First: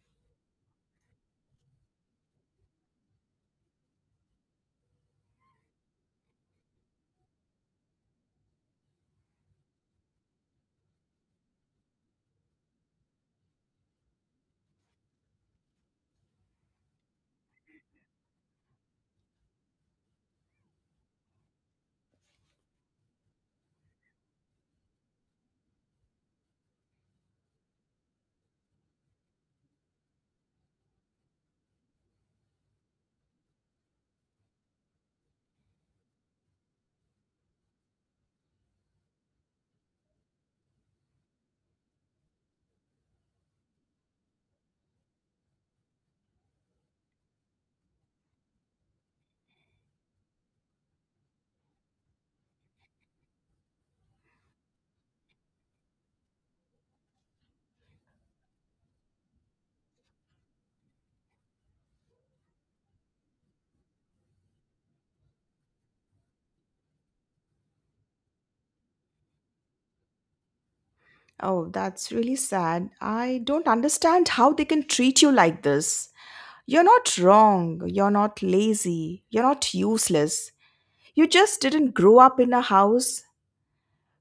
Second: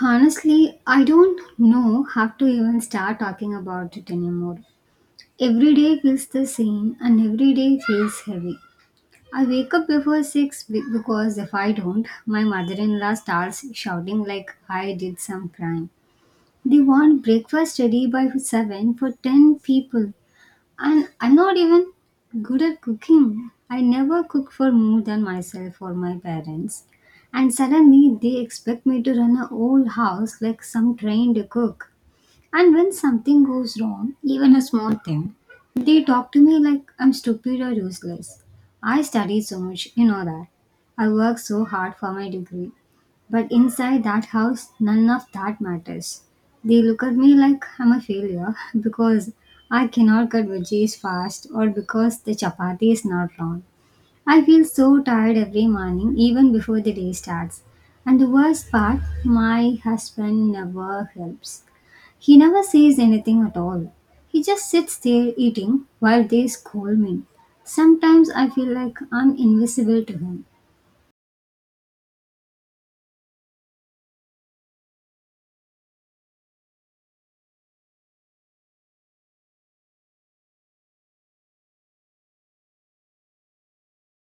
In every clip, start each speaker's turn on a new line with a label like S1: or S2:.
S1: Honestly, I don't know how to even start talking about it anymore. Every day feels the same and every day feels heavy. I wake up before 6 because if I don't, my mother in law starts shouting like I did some crime. They want breakfast ready by 7 for 10 people. And I'm not even good at cooking. I never cook for more than myself or my parents. And suddenly they expect me to run a whole house like some trained cook. And when something goes wrong, even a small thing, they talk to me like I'm stupid or useless. I studied so much, you know that. I worked so hard for my degree. But inside that house, none of that matters. They look at me like I'm a failure because I cannot cut veggies fast or because the chapati is not round. I feel so tired every morning, even before the day starts. And the worst part, my husband never helps. He never says anything at all. He just sits there eating while they scold me. Sometimes I feel like I'm invisible to him.
S2: Oh, that's really sad. I don't understand how they can treat you like this. You're not wrong. You're not lazy. You're not useless. You just didn't grow up in a house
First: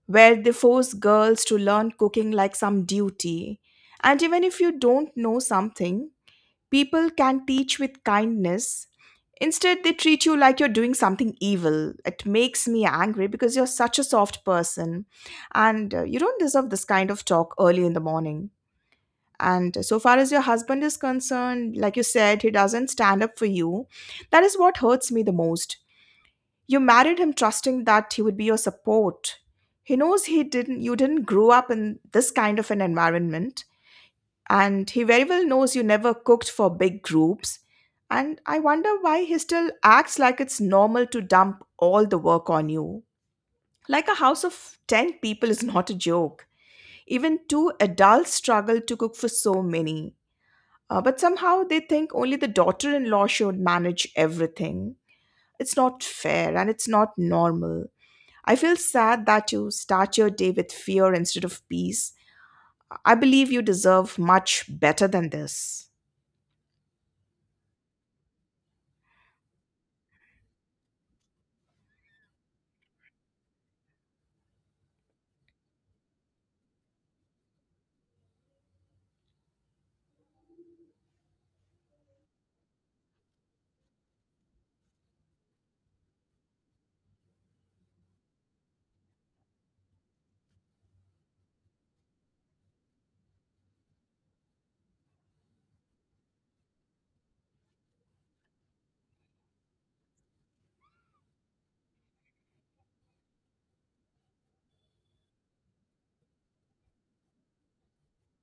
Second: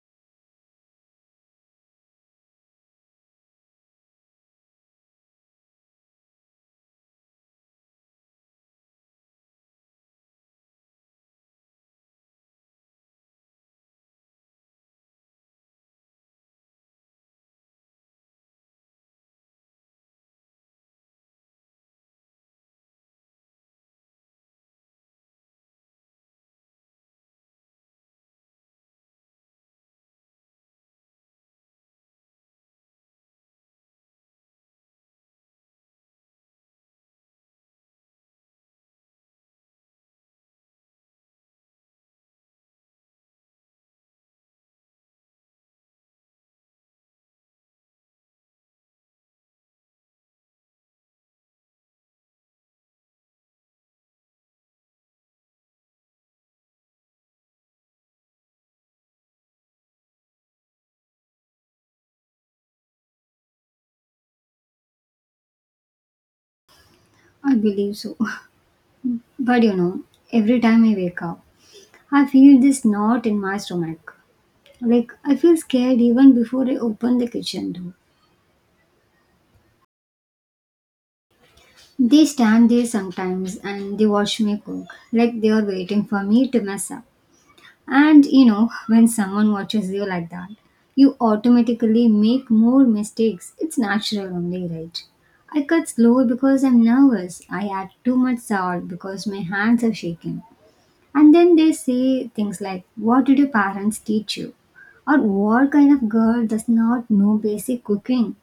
S2: where they force girls to learn cooking like some duty. And even if you don't know something, people can teach with kindness. Instead, they treat you like you're doing something evil. It makes me angry because you're such a soft person and you don't deserve this kind of talk early in the morning. And so far as your husband is concerned, like you said, he doesn't stand up for you. That is what hurts me the most. You married him trusting that he would be your support. He knows he didn't You didn't grow up in this kind of an environment, and he very well knows you never cooked for big groups. And I wonder why he still acts like it's normal to dump all the work on you. Like a house of 10 people is not a joke. Even two adults struggle to cook for so many. But somehow they think only the daughter in law should manage everything. It's not fair and it's not normal. I feel sad that you start your day with fear instead of peace. I believe you deserve much better than this.
S1: I believe so. But you know, every time I wake up, I feel this knot in my stomach. Like I feel scared even before I open the kitchen door. They stand there sometimes and they watch me cook, like they are waiting for me to mess up. And you know, when someone watches you like that, you automatically make more mistakes. It's natural only, right? I cut slow because I'm nervous. I add too much salt because my hands are shaking. And then they say things like, "What did your parents teach you?" Or "what kind of girl does not know basic cooking?"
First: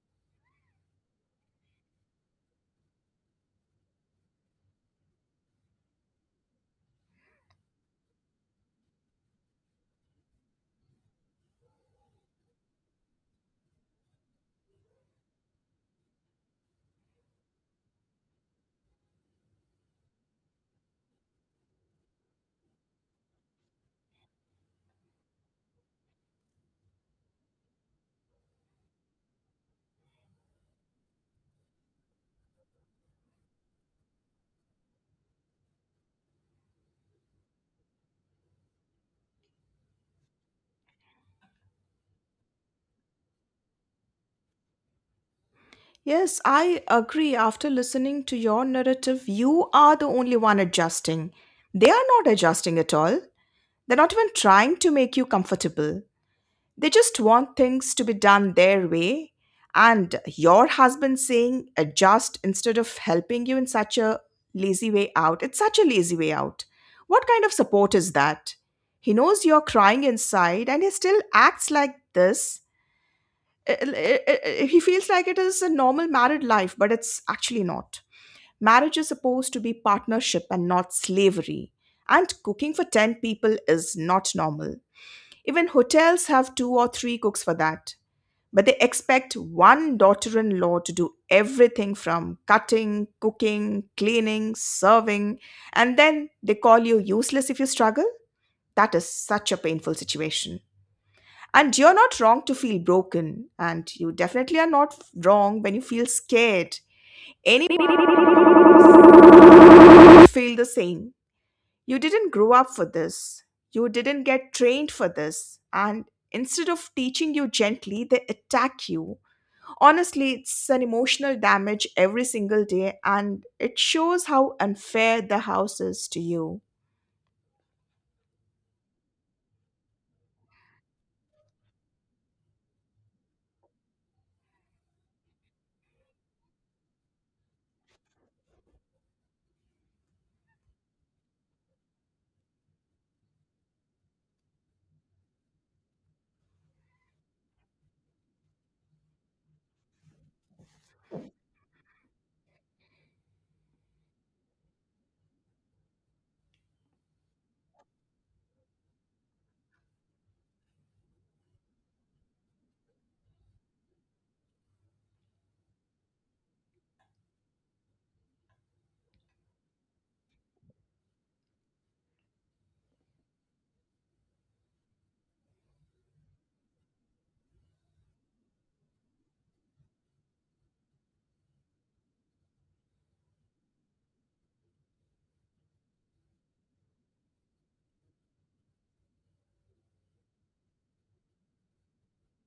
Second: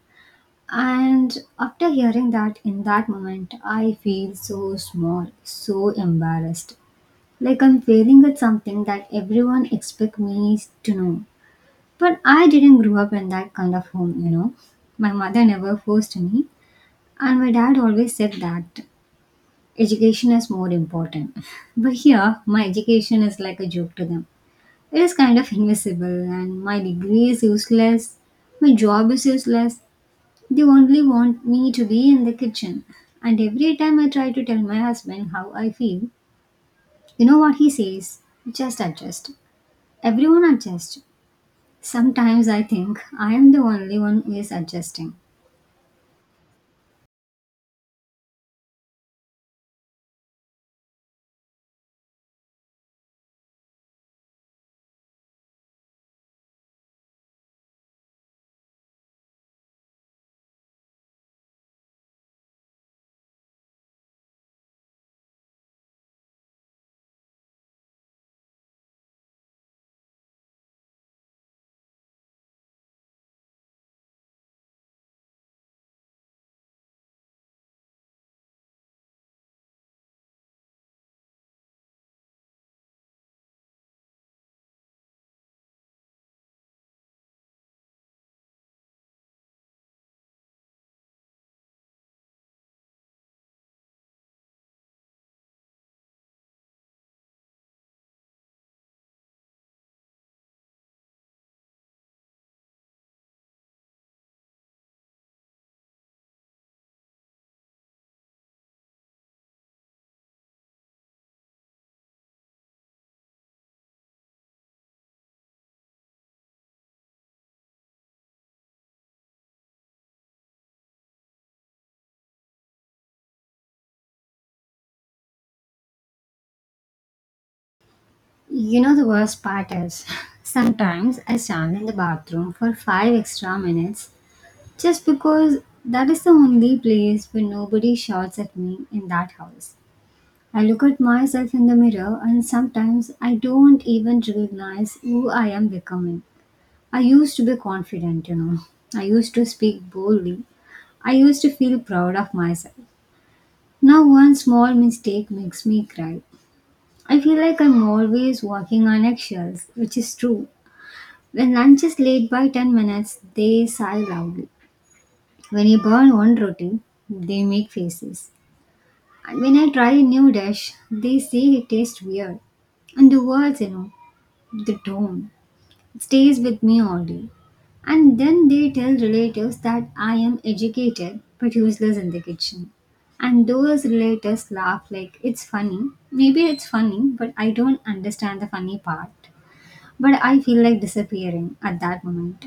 S1: And after hearing that in that moment, I feel so small, so embarrassed. Like I'm failing at something that everyone expect me to know. But I didn't grow up in that kind of home, you know. My mother never forced me, and my dad always said that education is more important. But here, my education is like a joke to them. It is kind of invisible, and my degree is useless. My job is useless. They only want me to be in the kitchen. And every time I try to tell my husband how I feel, you know what he says? Just adjust. Everyone adjusts. Sometimes I think I am the only one who is adjusting.
S2: Yes, I agree. After listening to your narrative, you are the only one adjusting. They are not adjusting at all. They're not even trying to make you comfortable. They just want things to be done their way. And your husband saying adjust instead of helping you in such a lazy way out. It's such a lazy way out. What kind of support is that? He knows you're crying inside and he still acts like this it- it- it- he feels like it is a normal married life, but it's actually not. Marriage is supposed to be partnership and not slavery. And cooking for 10 people is not normal. Even hotels have two or three cooks for that. But they expect one daughter in law to do everything from cutting, cooking, cleaning, serving, and then they call you useless if you struggle. That is such a painful situation. And you're not wrong to feel broken, and you definitely are not wrong when you feel scared. Anyone feel the same. You didn't grow up for this. You didn't get trained for this. And instead of teaching you gently, they attack you. Honestly, it's an emotional damage every single day, and it shows how unfair the house is to you.
S1: You know the worst part is, sometimes I stand in the bathroom for 5 extra minutes just because that is the only place where nobody shouts at me in that house. I look at myself in the mirror and sometimes I don't even recognize who I am becoming. I used to be confident, you know. I used to speak boldly. I used to feel proud of myself. Now, one small mistake makes me cry. I feel like I'm always walking on eggshells, which is true. When lunch is late by 10 minutes, they sigh loudly. When I burn one roti, they make faces. And when I try a new dish, they say it tastes weird. And the words, you know, the tone. It stays with me all day. And then they tell relatives that I am educated but useless in the kitchen. And those relatives laugh like it's funny. Maybe it's funny, but I don't understand the funny part. But I feel like disappearing at that moment.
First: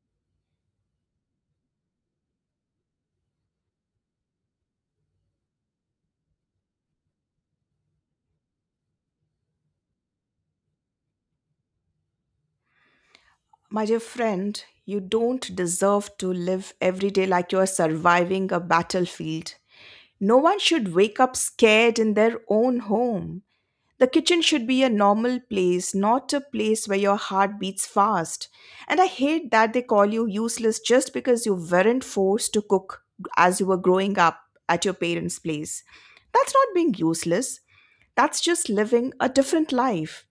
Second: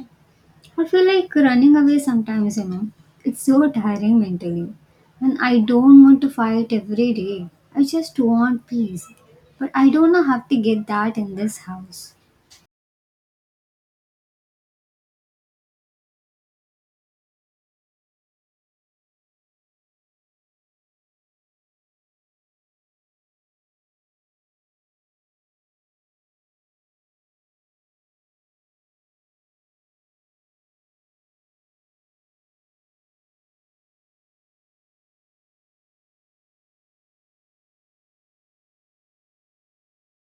S1: I feel like running away sometimes, you know. It's so tiring mentally. And I don't want to fight every day. I just want peace. But I don't know how to get that in this house.
S2: My dear friend, you don't deserve to live every day like you are surviving a battlefield. No one should wake up scared in their own home. The kitchen should be a normal place, not a place where your heart beats fast. And I hate that they call you useless just because you weren't forced to cook as you were growing up at your parents' place. That's not being useless, that's just living a different life.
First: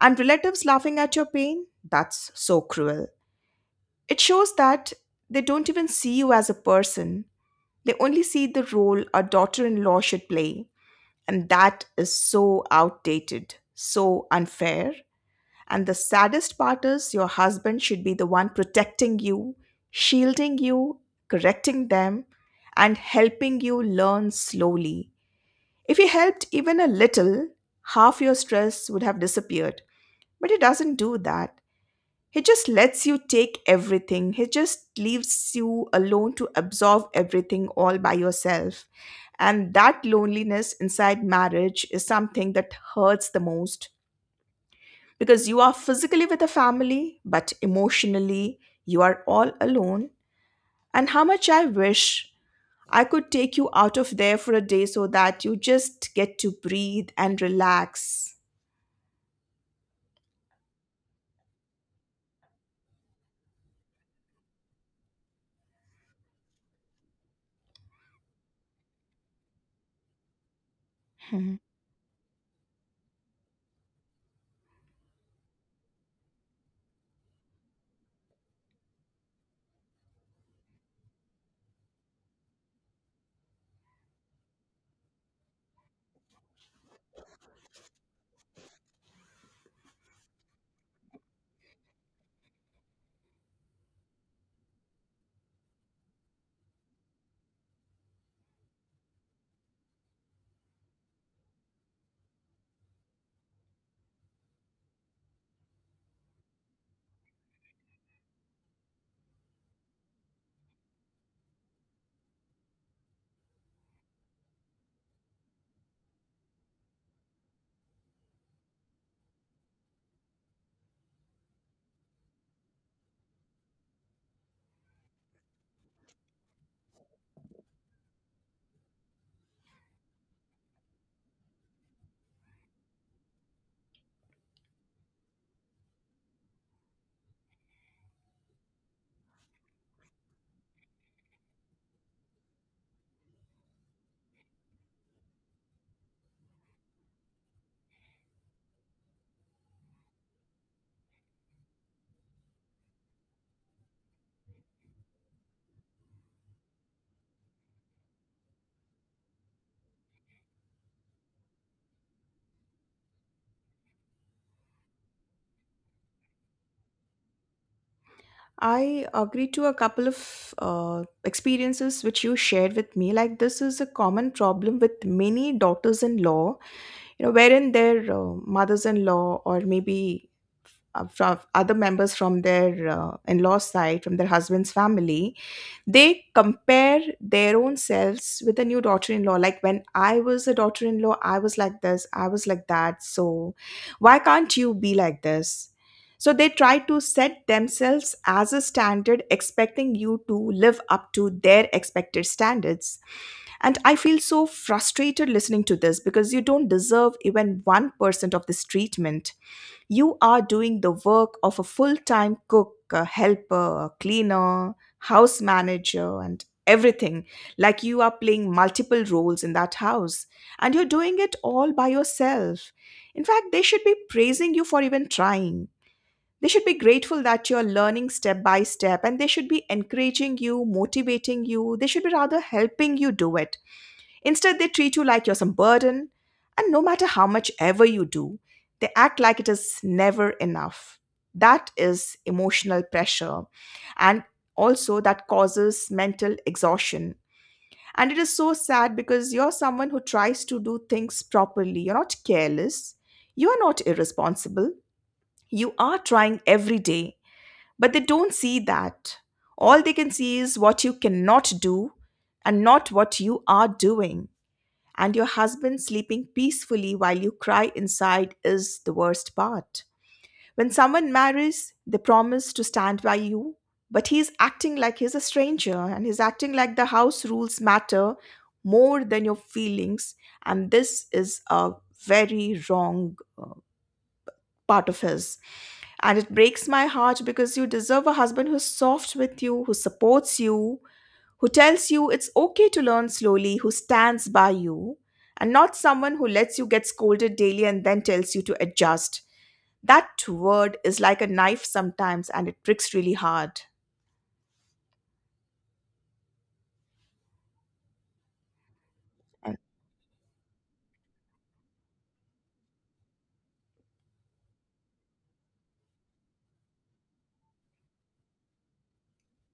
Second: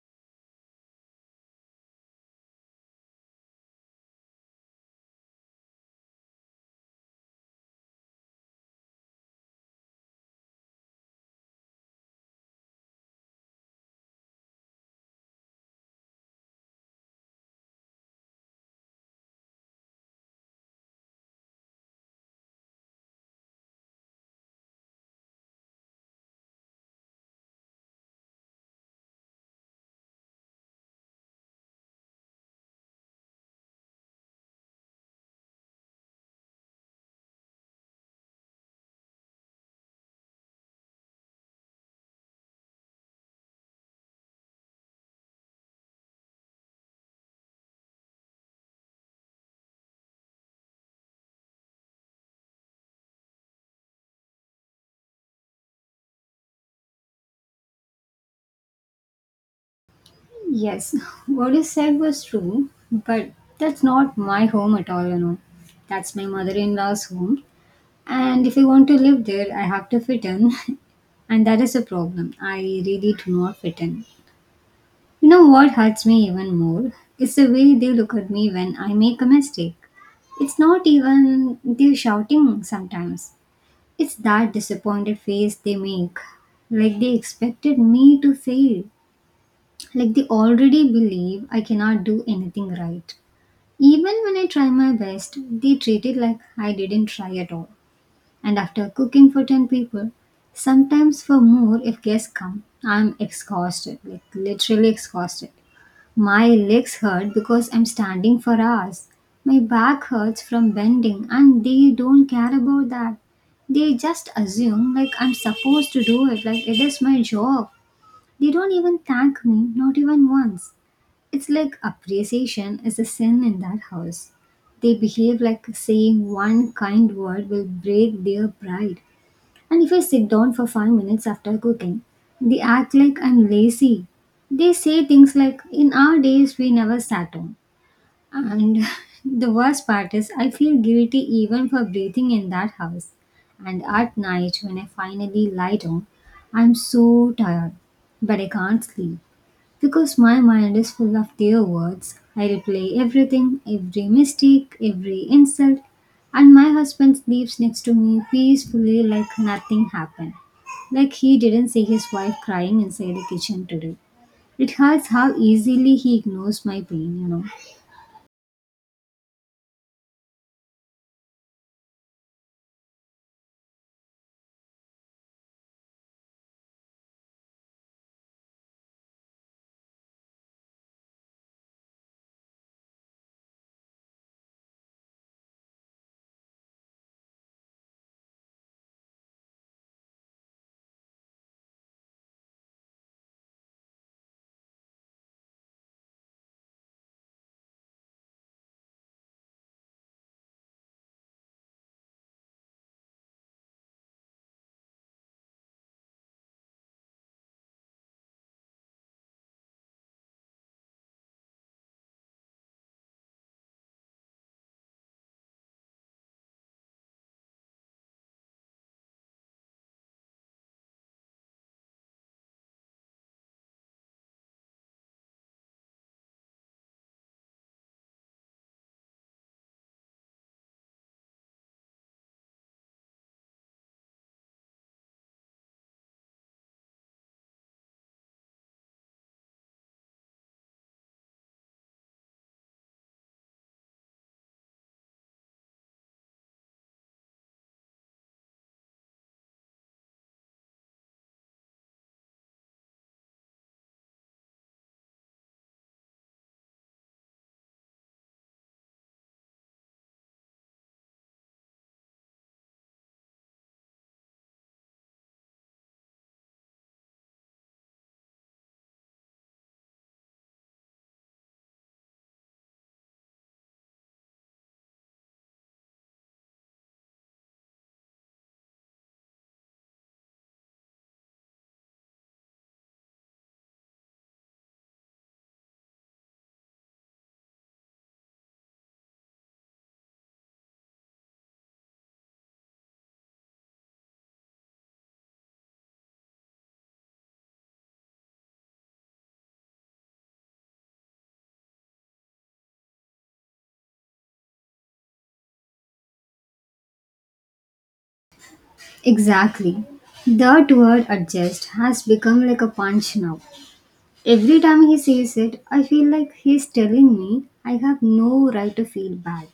S2: And relatives laughing at your pain? That's so cruel. It shows that they don't even see you as a person, they only see the role a daughter in law should play. And that is so outdated, so unfair. And the saddest part is your husband should be the one protecting you, shielding you, correcting them, and helping you learn slowly. If he helped even a little, half your stress would have disappeared. But he doesn't do that. He just lets you take everything. He just leaves you alone to absorb everything all by yourself. And that loneliness inside marriage is something that hurts the most because you are physically with a family, but emotionally, you are all alone. And how much I wish I could take you out of there for a day so that you just get to breathe and relax.
S1: Yes, what you said was true, but that's not my home at all, you know. That's my mother in law's home. And if I want to live there, I have to fit in. And that is a problem. I really do not fit in. You know what hurts me even more? It's the way they look at me when I make a mistake. It's not even they're shouting sometimes. It's that disappointed face they make. Like they expected me to fail. Like they already believe I cannot do anything right. Even when I try my best, they treat it like I didn't try at all. And after cooking for 10 people, sometimes for more if guests come, I'm exhausted, like literally exhausted. My legs hurt because I'm standing for hours. My back hurts from bending, and they don't care about that. They just assume like I'm supposed to do it, like it is my job. They don't even thank me, not even once. It's like appreciation is a sin in that house. They behave like saying one kind word will break their pride. And if I sit down for 5 minutes after cooking, they act like I'm lazy. They say things like, "In our days, we never sat down." And the worst part is, I feel guilty even for breathing in that house. And at night, when I finally lie down, I'm so tired, but I can't sleep. Because my mind is full of their words, I replay everything, every mistake, every insult, and my husband sleeps next to me peacefully like nothing happened. Like he didn't see his wife crying inside the kitchen today. It hurts how easily he ignores my pain, you know.
S2: I agree to a couple of experiences which you shared with me. Like this is a common problem with many daughters-in-law, you know, wherein their mothers-in-law, or maybe from other members from their in-law side, from their husband's family, they compare their own selves with a new daughter-in-law, like, when I was a daughter-in-law I was like this, I was like that, so why can't you be like this? So they try to set themselves as a standard expecting you to live up to their expected standards, and I feel so frustrated listening to this because you don't deserve even 1% of this treatment. You are doing the work of a full time cook, a helper, a cleaner, house manager, and everything. Like you are playing multiple roles in that house. And you're doing it all by yourself. In fact, they should be praising you for even trying. They should be grateful that you're learning step by step and they should be encouraging you, motivating you. They should be rather helping you do it. Instead, they treat you like you're some burden, and no matter how much ever you do, they act like it is never enough. That is emotional pressure, and also that causes mental exhaustion. And it is so sad because you're someone who tries to do things properly, you're not careless, you are not irresponsible, you are trying every day, but they don't see that. All they can see is what you cannot do and not what you are doing, and your husband sleeping peacefully while you cry inside is the worst part. When someone marries, they promise to stand by you, but he's acting like he's a stranger and he's acting like the house rules matter more than your feelings, and this is a very wrong part of his. And it breaks my heart because you deserve a husband who's soft with you, who supports you, who tells you it's okay to learn slowly, who stands by you, and not someone who lets you get scolded daily and then tells you to adjust. That word is like a knife sometimes and it pricks really hard. And-
S1: Exactly. That word adjust has become like a punch now. Every time he says it, I feel like he's telling me I have no right to feel bad.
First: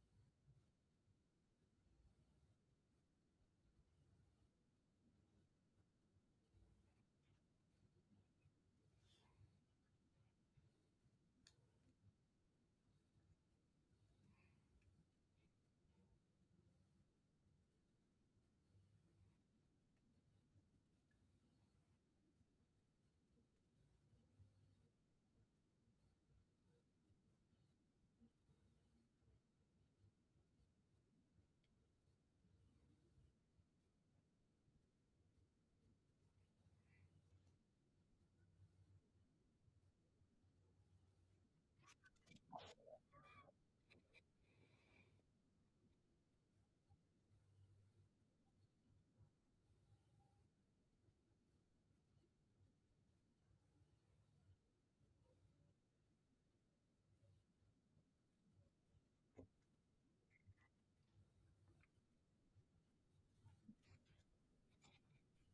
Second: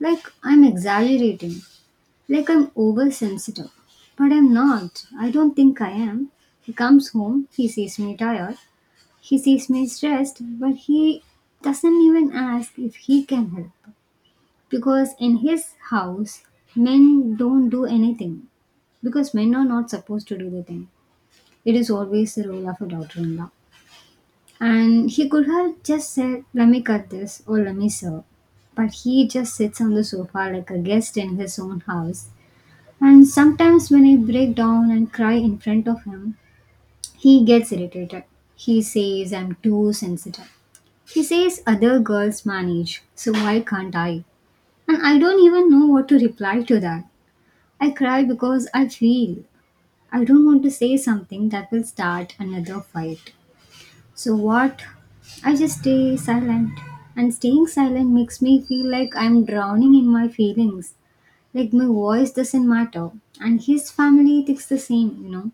S1: Like I'm exaggerating. Like I'm oversensitive. But I'm not. I don't think I am. He comes home, he sees me tired, he sees me stressed, but he doesn't even ask if he can help. Because in his house, men don't do anything. Because men are not supposed to do the thing. It is always the role of a daughter in law. And he could have just said, "Let me cut this" or "let me serve." But he just sits on the sofa like a guest in his own house and sometimes when I break down and cry in front of him, he gets irritated. He says I'm too sensitive. He says other girls manage, so why can't I? And I don't even know what to reply to that. I cry because I feel. I don't want to say something that will start another fight. So what? I just stay silent. And staying silent makes me feel like I'm drowning in my feelings. Like my voice doesn't matter. And his family thinks the same, you know.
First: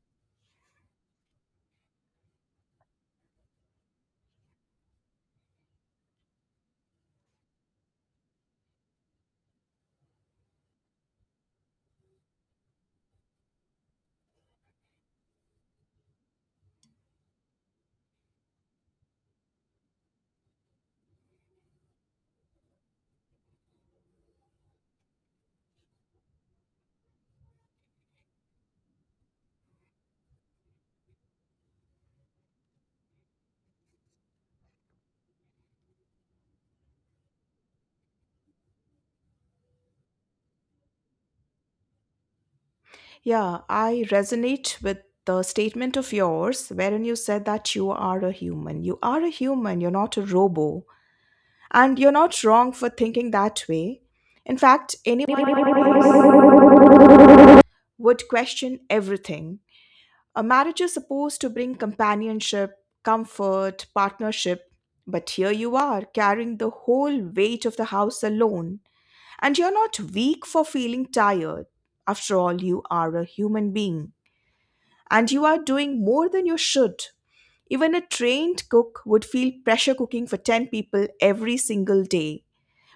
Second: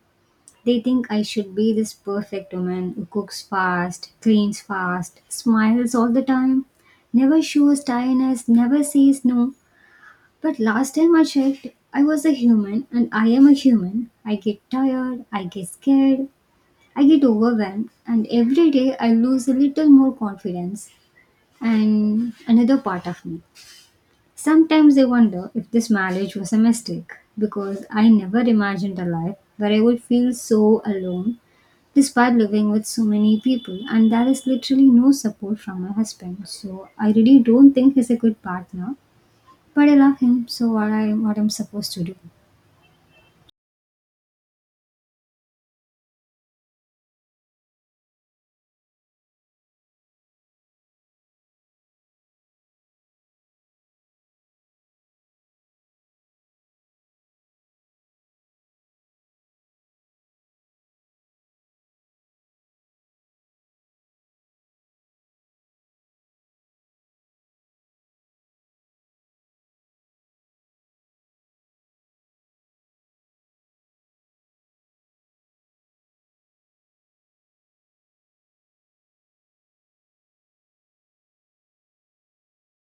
S1: They think I should be this perfect woman who cooks fast, cleans fast, smiles all the time, never shows tiredness, never says no. But last time I checked, I was a human and I am a human. I get tired, I get scared, I get overwhelmed, and every day I lose a little more confidence and another part of me. Sometimes I wonder if this marriage was a mistake because I never imagined a life where I would feel so alone despite living with so many people, and there is literally no support from my husband, so I really don't think he's a good partner, but I love him, so what I'm supposed to do?
S2: Yeah, I resonate with the statement of yours wherein you said that you are a human. You are a human, you're not a robo. And you're not wrong for thinking that way. In fact, anyone would question everything. A marriage is supposed to bring companionship, comfort, partnership, but here you are carrying the whole weight of the house alone, and you're not weak for feeling tired. After all, you are a human being, and you are doing more than you should. Even a trained cook would feel pressure cooking for 10 people every single day,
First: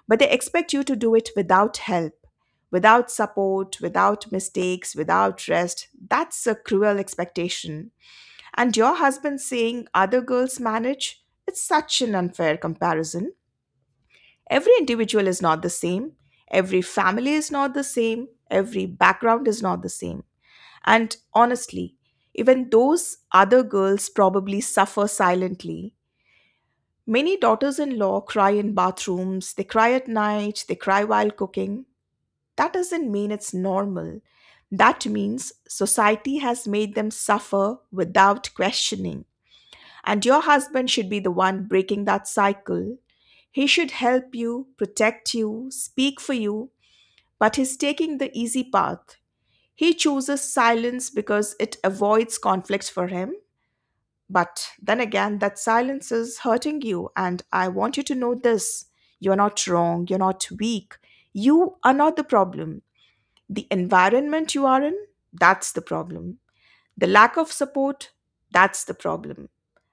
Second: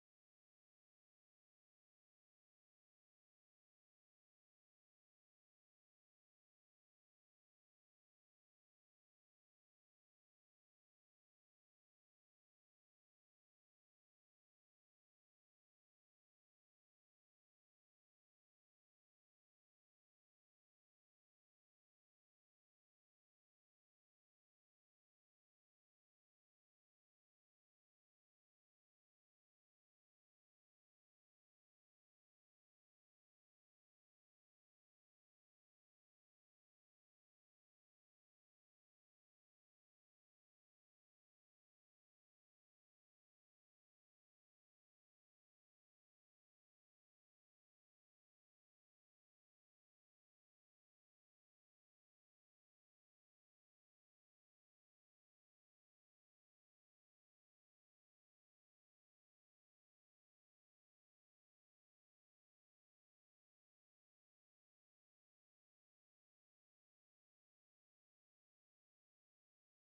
S2: but they expect you to do it without help, without support, without mistakes, without rest. That's a cruel expectation. And your husband saying other girls manage? It's such an unfair comparison. Every individual is not the same. Every family is not the same. Every background is not the same. And honestly, even those other girls probably suffer silently. Many daughters in law cry in bathrooms, they cry at night, they cry while cooking. That doesn't mean it's normal. That means society has made them suffer without questioning. And your husband should be the one breaking that cycle. He should help you, protect you, speak for you, but he's taking the easy path. He chooses silence because it avoids conflict for him. But then again, that silence is hurting you. And I want you to know this, you're not wrong, you're not weak. You are not the problem. The environment you are in, that's the problem. The lack of support, that's the problem.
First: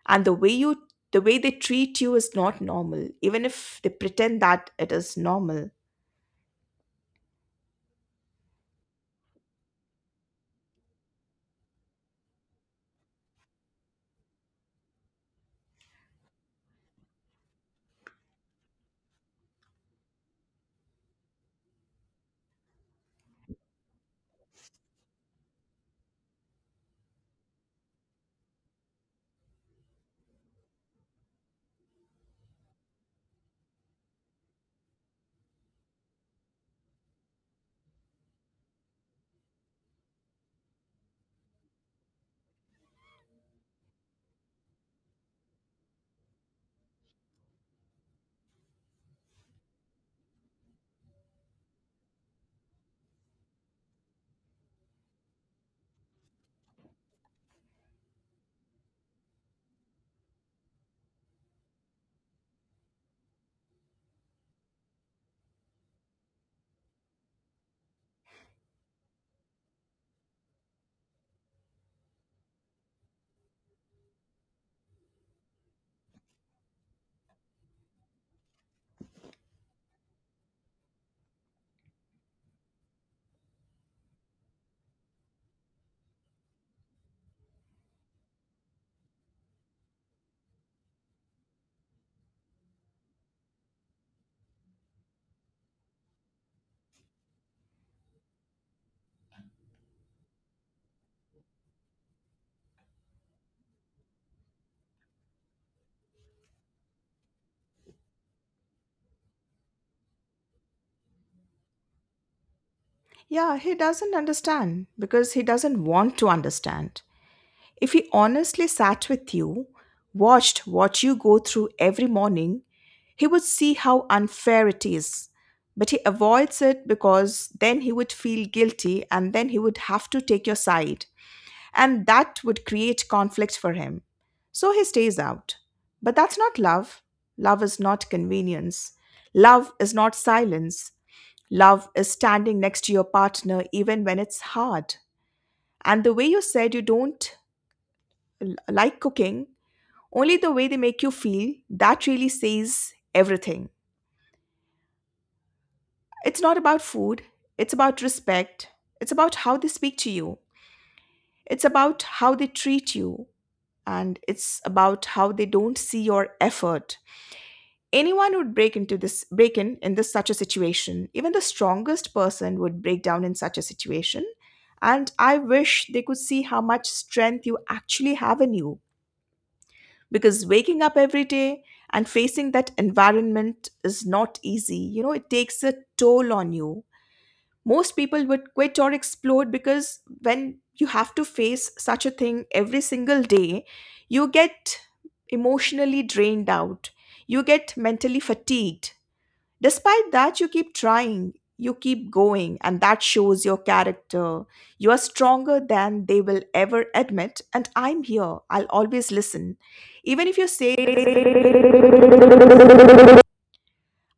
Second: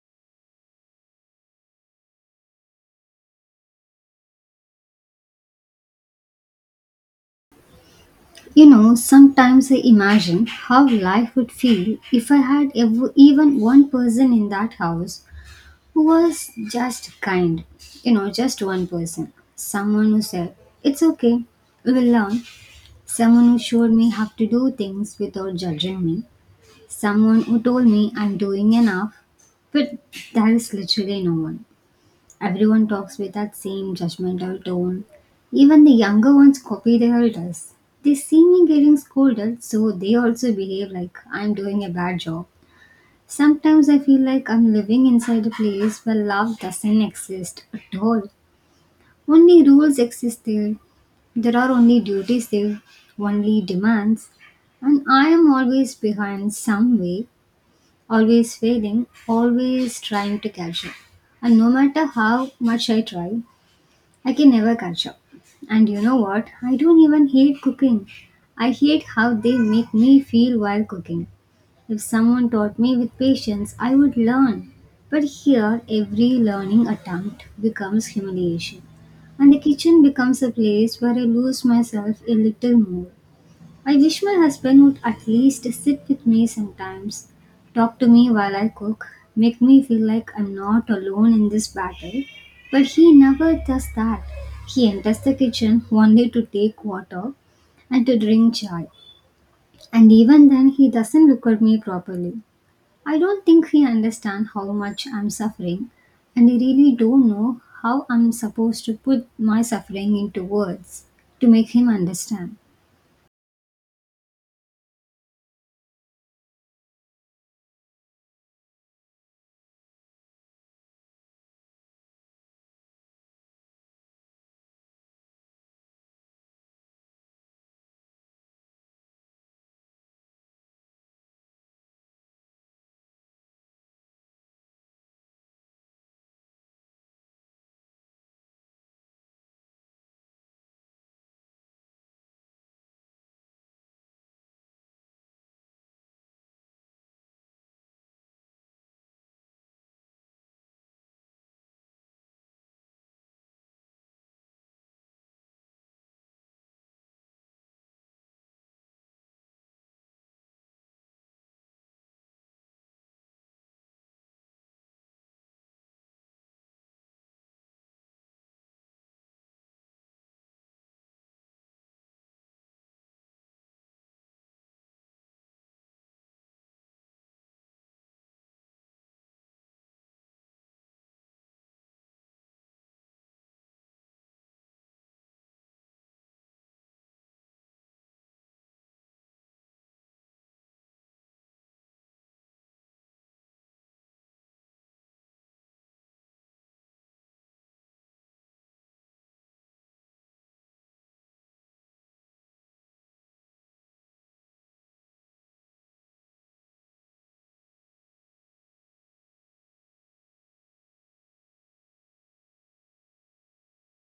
S2: And the way you they treat you is not normal, even if they pretend that it is normal.
S1: You know, sometimes I imagine how life would feel if I had ev even one person in that house who was just kind. You know, just one person. Someone who said, "It's okay, we will learn." Someone who showed me how to do things without judging me. Someone who told me I'm doing enough. But there is literally no one. Everyone talks with that same judgmental tone. Even the younger ones copy their elders. They see me getting scolded, so they also behave like I'm doing a bad job. Sometimes I feel like I'm living inside a place where love doesn't exist at all. Only rules exist there. There are only duties there, only demands. And I am always behind some way, always failing, always trying to catch up. And no matter how much I try, I can never catch up. And you know what? I don't even hate cooking. I hate how they make me feel while cooking. If someone taught me with patience, I would learn. But here, every learning attempt becomes humiliation. And the kitchen becomes a place where I lose myself a little more. I wish my husband would at least sit with me sometimes, talk to me while I cook, make me feel like I'm not alone in this battle. But he never does that. He enters the kitchen only to take water and to drink chai. And even then, he doesn't look at me properly. I don't think he understands how much I'm suffering, and I really don't know how I'm supposed to put my suffering into words to make him understand.
S2: Yeah, he doesn't understand because he doesn't want to understand. If he honestly sat with you, watched what you go through every morning, he would see how unfair it is, but he avoids it because then he would feel guilty and then he would have to take your side, and that would create conflict for him. So he stays out. But that's not love. Love is not convenience. Love is not silence. Love is standing next to your partner even when it's hard. And the way you said you don't like cooking, only the way they make you feel, that really says everything. It's not about food, it's about respect, it's about how they speak to you, it's about how they treat you, and it's about how they don't see your effort. Anyone would break in this such a situation. Even the strongest person would break down in such a situation. And I wish they could see how much strength you actually have in you. Because waking up every day and facing that environment is not easy. You know, it takes a toll on you. Most people would quit or explode because when you have to face such a thing every single day, you get emotionally drained out, you get mentally fatigued. Despite that, you keep trying, you keep going, and that shows your character. You are stronger than they will ever admit, and I'm here. I'll always listen. Even if you say,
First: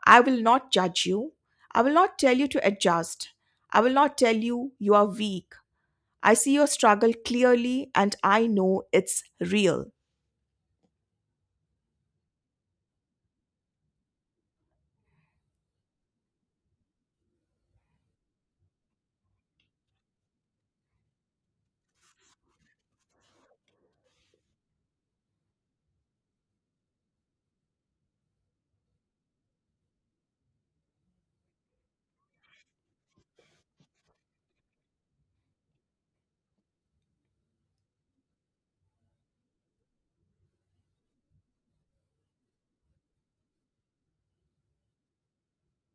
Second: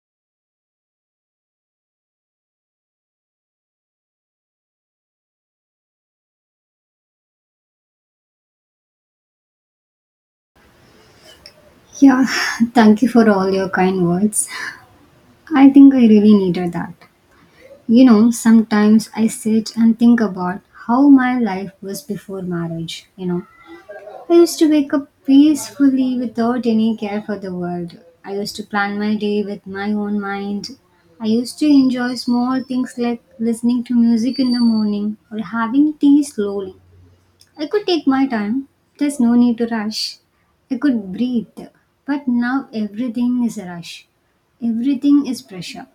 S2: I will not judge you, I will not tell you to adjust. I will not tell you you are weak. I see your struggle clearly and I know it's real.
S1: Yeah, thank you for all your kind words. I think I really needed that. You know, sometimes I sit and think about how my life was before marriage. You know, I used to wake up peacefully without any care for the world. I used to plan my day with my own mind. I used to enjoy small things like listening to music in the morning or having tea slowly. I could take my time. There's no need to rush. I could breathe. But now everything is a rush. Everything is pressure.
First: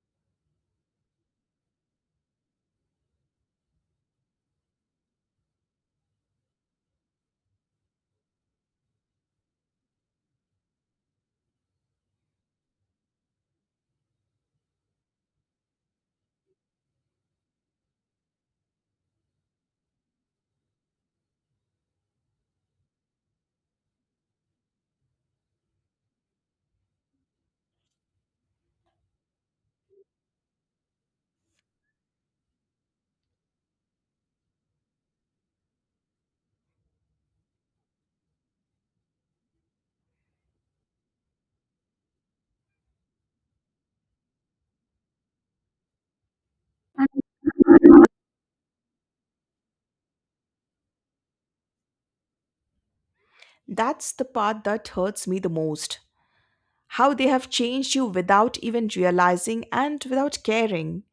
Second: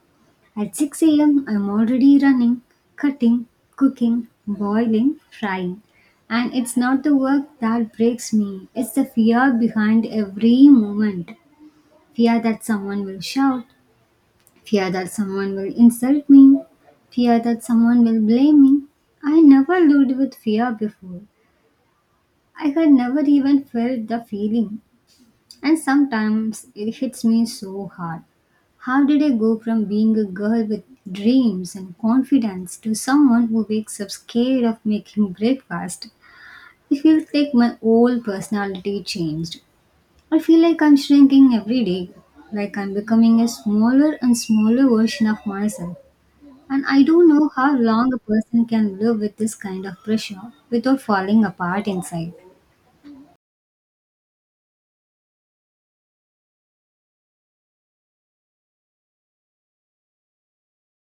S1: At 6 a.m., I'm already running, cutting, cooking, boiling, frying. And it's not the work that breaks me, it's the fear behind every moment. Fear that someone will shout, fear that someone will insult me, fear that someone will blame me. I never lived with fear before. I had never even felt the feeling. And sometimes it hits me so hard. How did I go from being a girl with dreams and confidence to someone who wakes up scared of making breakfast? It feels like my whole personality changed. I feel like I'm shrinking every day, like I'm becoming a smaller and smaller version of myself. And I don't know how long a person can live with this kind of pressure without falling apart inside.
S2: That's the part that hurts me the most. How they have changed you without even realizing and without caring.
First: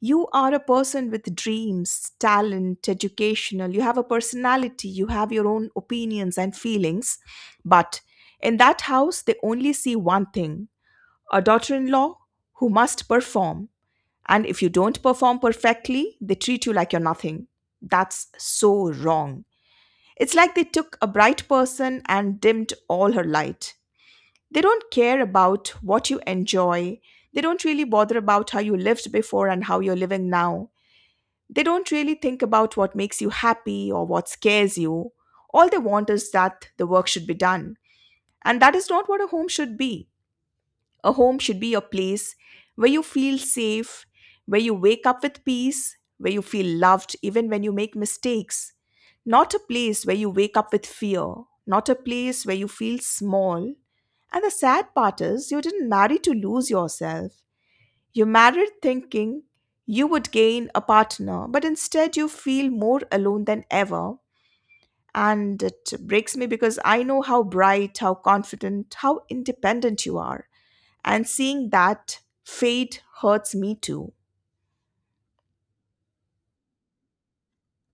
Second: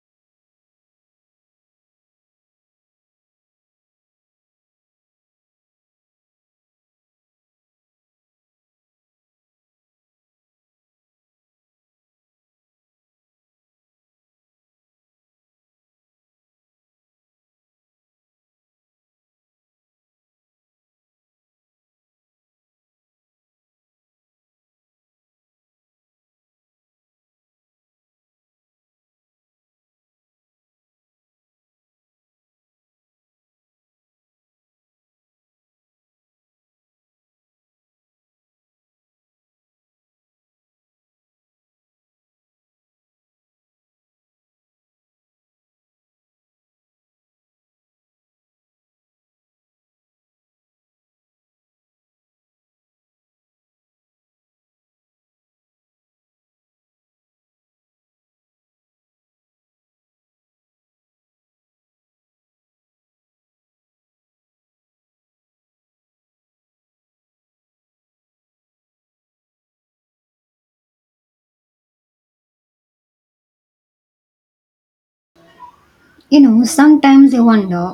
S2: You are a person with dreams, talent, educational, you have a personality, you have your own opinions and feelings. But in that house, they only see one thing, a daughter in law who must perform. And if you don't perform perfectly, they treat you like you're nothing. That's so wrong. It's like they took a bright person and dimmed all her light. They don't care about what you enjoy. They don't really bother about how you lived before and how you're living now. They don't really think about what makes you happy or what scares you. All they want is that the work should be done. And that is not what a home should be. A home should be a place where you feel safe, where you wake up with peace, where you feel loved even when you make mistakes. Not a place where you wake up with fear, not a place where you feel small. And the sad part is, you didn't marry to lose yourself. You married thinking you would gain a partner, but instead you feel more alone than ever. And it breaks me because I know how bright, how confident, how independent you are. And seeing that fate hurts me too.
S1: You know, sometimes I wonder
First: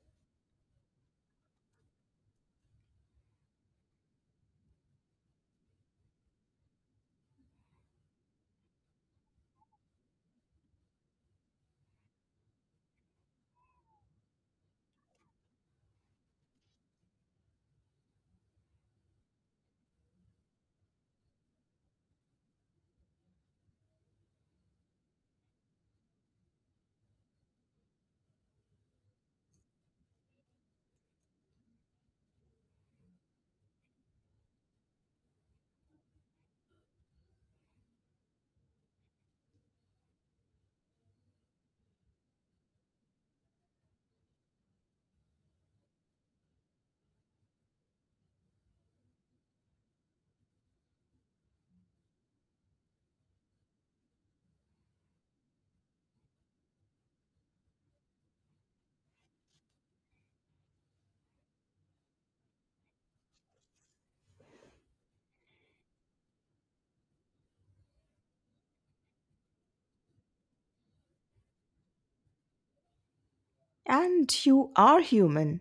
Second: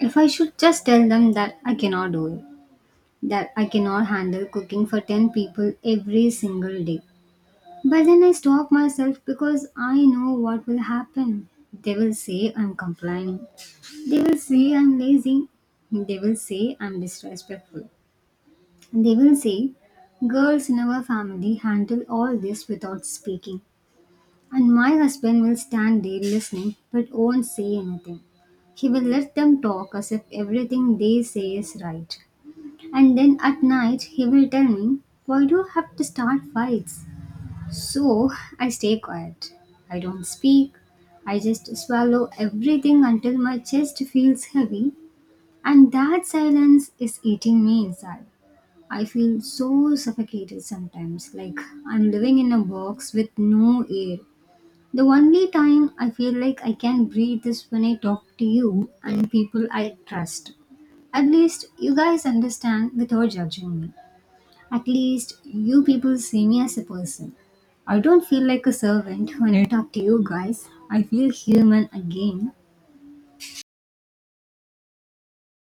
S1: if I should just tell them that I cannot do it, that I cannot handle cooking for 10 people every single day. But then I stop myself because I know what will happen. They will say I'm complaining. They will say I'm lazy. They will say I'm disrespectful. They will say girls in our family handle all this without speaking. And my husband will stand there listening but won't say anything. He will let them talk as if everything they say is right. And then at night, he will tell me, "Why do you have to start fights?" So I stay quiet. I don't speak. I just swallow everything until my chest feels heavy. And that silence is eating me inside. I feel so suffocated sometimes, like I'm living in a box with no air. The only time I feel like I can breathe is when I talk to you and people I trust. At least you guys understand without judging me. At least you people see me as a person. I don't feel like a servant when I talk to you guys. I feel human again.
S2: And you are human.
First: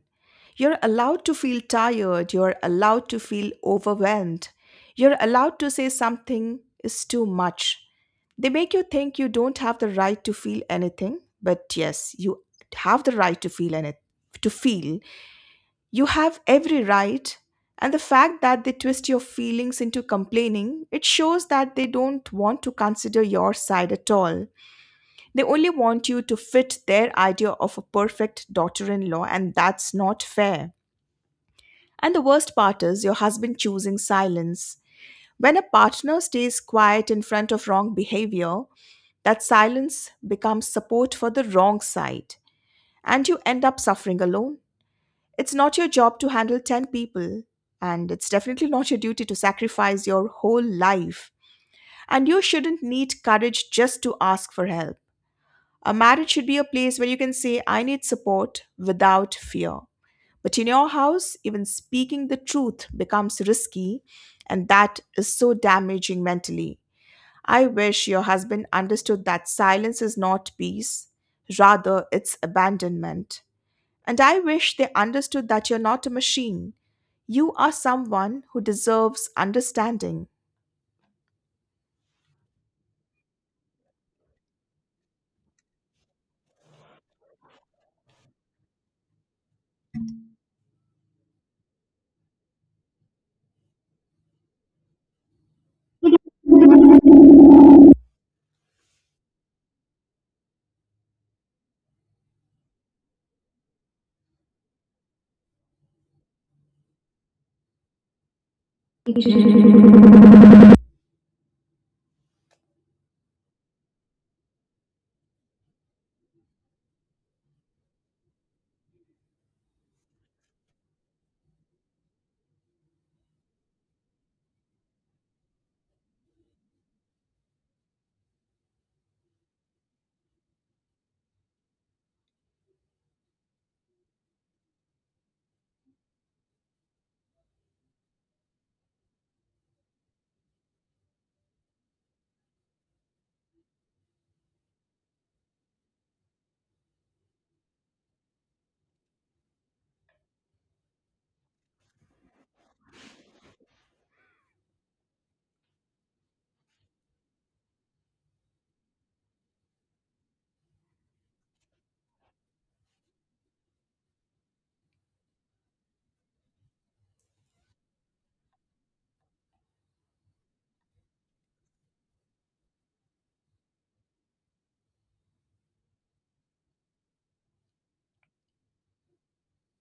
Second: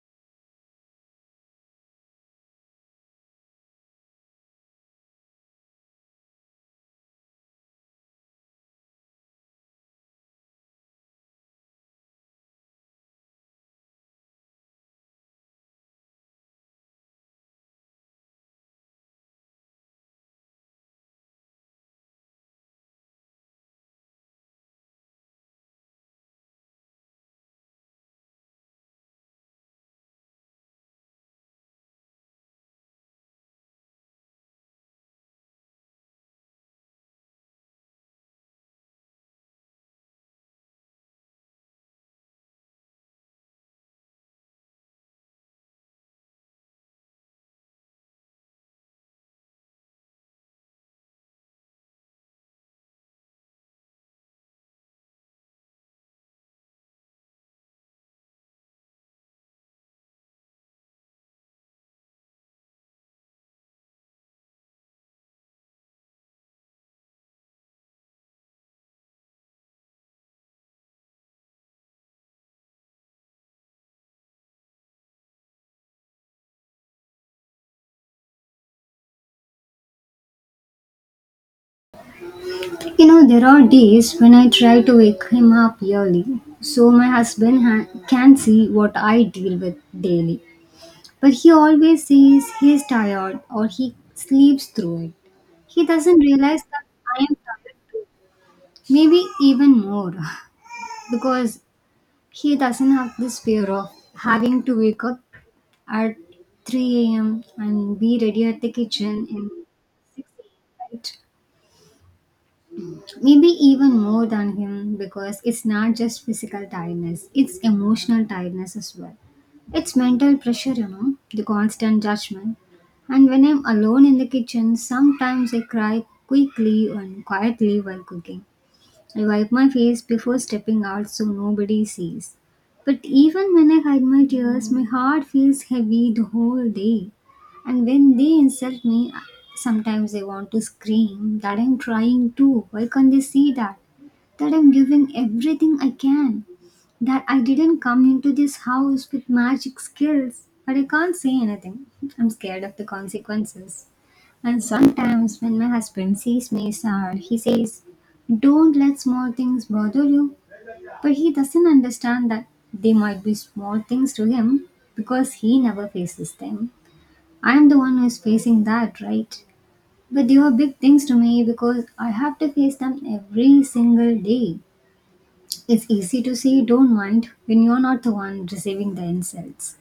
S2: You're allowed to feel tired. You're allowed to feel overwhelmed. You're allowed to say something is too much. They make you think you don't have the right to feel anything, but yes, you have the right to feel anything. To feel. You have every right. And the fact that they twist your feelings into complaining, it shows that they don't want to consider your side at all. They only want you to fit their idea of a perfect daughter in law, and that's not fair. And the worst part is your husband choosing silence. When a partner stays quiet in front of wrong behavior, that silence becomes support for the wrong side, and you end up suffering alone. It's not your job to handle 10 people, and it's definitely not your duty to sacrifice your whole life. And you shouldn't need courage just to ask for help. A marriage should be a place where you can say, I need support without fear. But in your house, even speaking the truth becomes risky, and that is so damaging mentally. I wish your husband understood that silence is not peace, rather, it's abandonment. And I wish they understood that you're not a machine. You are someone who deserves understanding.
S1: You know, there are days when I try to wake him up early so my can see what I deal with daily. But he always says he is tired or he sleeps through it. He doesn't realize that I am tired too. Maybe even more. Because he doesn't have this fear of having to wake up at 3 a.m. and be ready at the kitchen in 6 a.m., right? Maybe even more than him, because it's not just physical tiredness, it's emotional tiredness as well. It's mental pressure, you know, the constant judgment. And when I'm alone in the kitchen, sometimes I cry quickly and quietly while cooking. I wipe my face before stepping out so nobody sees. But even when I hide my tears, my heart feels heavy the whole day. And when they insult me, sometimes I want to scream that I'm trying too. Why can't they see that? That I'm giving everything I can. That I didn't come into this house with magic skills. But I can't say anything. I'm scared of the consequences. And sometimes when my husband sees me sad, he says, "Don't let small things bother you." But he doesn't understand that they might be small things to him because he never faces them. I'm the one who's facing that, right? But they are big things to me because I have to face them every single day. It's easy to say don't mind when you're not the one receiving the insults,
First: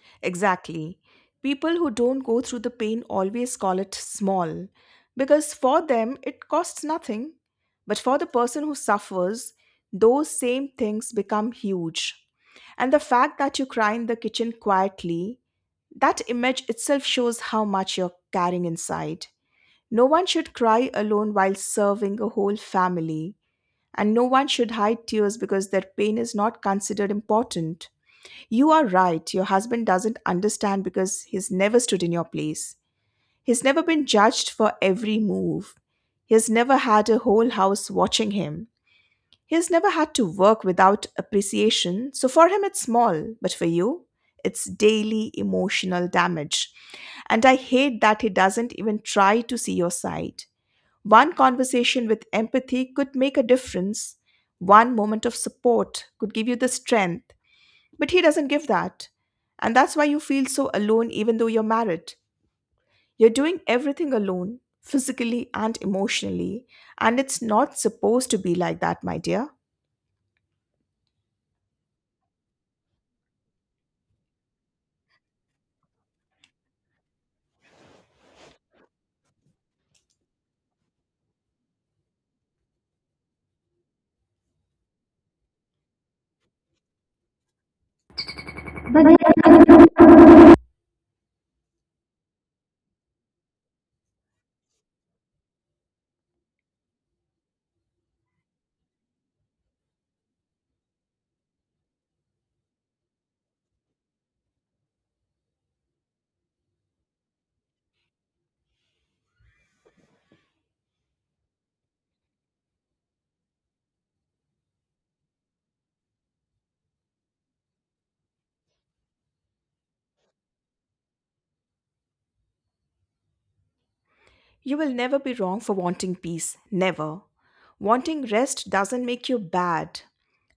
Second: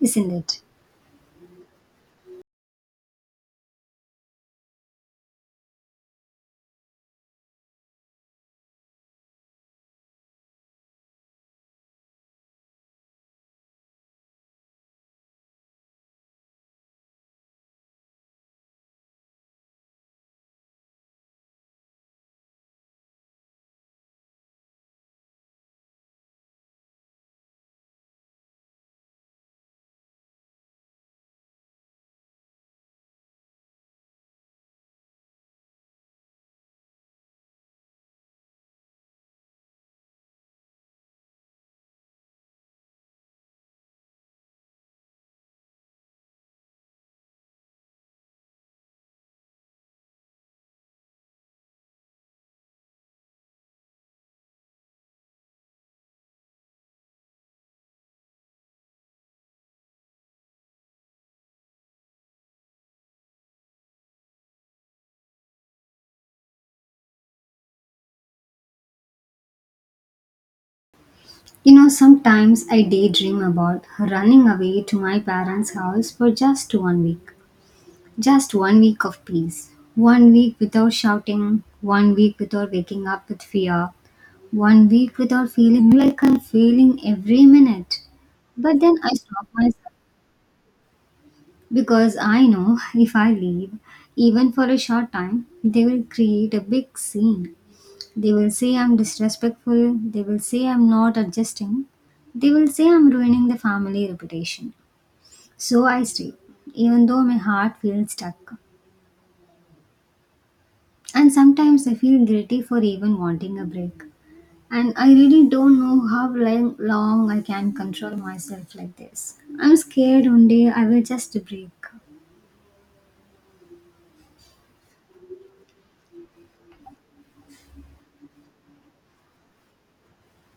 S1: isn't it?
S2: Exactly. People who don't go through the pain always call it small because for them it costs nothing. But for the person who suffers, those same things become huge. And the fact that you cry in the kitchen quietly, that image itself shows how much you're carrying inside. No one should cry alone while serving a whole family, and no one should hide tears because their pain is not considered important. You are right, your husband doesn't understand because he's never stood in your place. He's never been judged for every move. He has never had a whole house watching him. He has never had to work without appreciation, so for him it's small, but for you, it's daily emotional damage. And I hate that he doesn't even try to see your side. One conversation with empathy could make a difference. One moment of support could give you the strength, but he doesn't give that. And that's why you feel so alone even though you're married. You're doing everything alone, physically and emotionally. And it's not supposed to be like that, my dear.
S1: You know, sometimes I daydream about running away to my parents' house for just one week. Just one week of peace. One week without shouting. One week without waking up with fear. One week without feeling like I'm failing every minute. But then I stop myself because I know if I leave, even for a short time, they will create a big scene. They will say I'm disrespectful. They will say I'm not adjusting. They will say I'm ruining the family reputation. So I stay, even though my heart feels stuck. And sometimes I feel guilty for even wanting a break. And I really don't know how long I can control myself like this. I'm scared one day I will just break.
S2: You will never be wrong for wanting peace, never. Wanting rest doesn't make you bad.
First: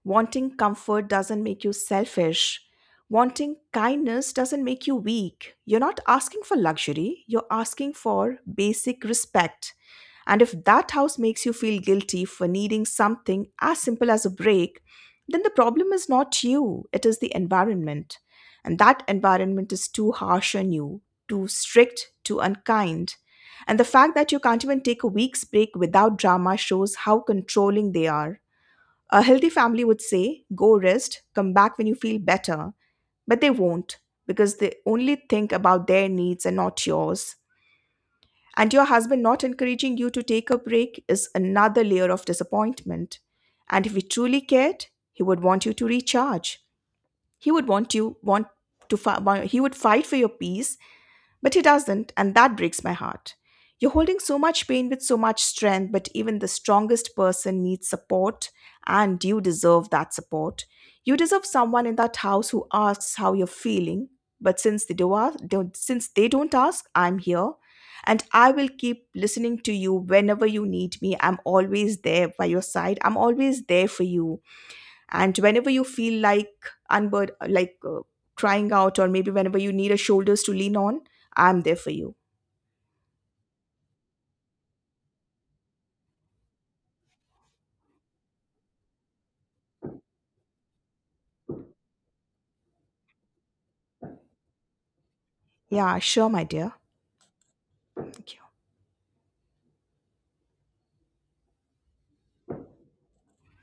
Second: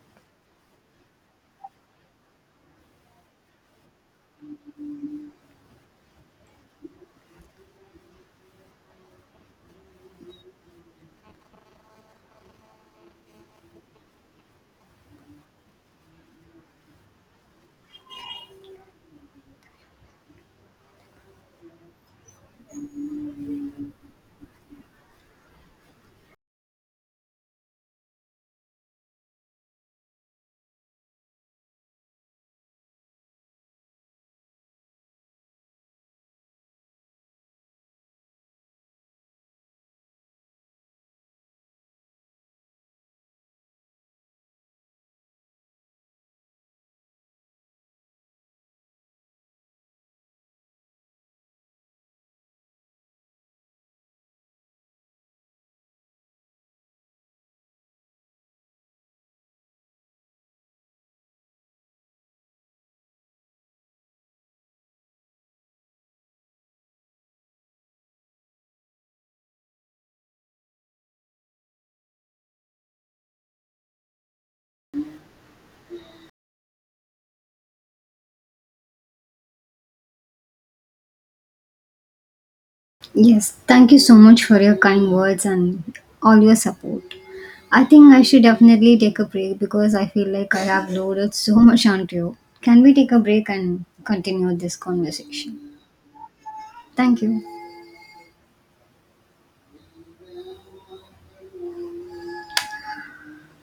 S2: Wanting comfort doesn't make you selfish. Wanting kindness doesn't make you weak. You're not asking for luxury, you're asking for basic respect. And if that house makes you feel guilty for needing something as simple as a break, then the problem is not you, it is the environment. And that environment is too harsh on you, too strict, too unkind. And the fact that you can't even take a week's break without drama shows how controlling they are. A healthy family would say, go rest, come back when you feel better. But they won't, because they only think about their needs and not yours. And your husband not encouraging you to take a break is another layer of disappointment. And if he truly cared, he would want you to recharge. He would want you want to he would fight for your peace, but he doesn't, and that breaks my heart. You're holding so much pain with so much strength, but even the strongest person needs support, and you deserve that support. You deserve someone in that house who asks how you're feeling, but since they do ask, don't, since they don't ask, I'm here, and I will keep listening to you whenever you need me. I'm always there by your side. I'm always there for you, and whenever you feel like unbur- like uh, trying out or maybe whenever you need a shoulders to lean on, I'm there for you.
S1: Yes, thank you so much for your kind words and all your support. I think I should definitely take a break because I feel like I have loaded so much onto you. Can we take a break and continue this conversation?
S2: Yeah, sure, my dear.
S1: Thank you.
S2: Thank you.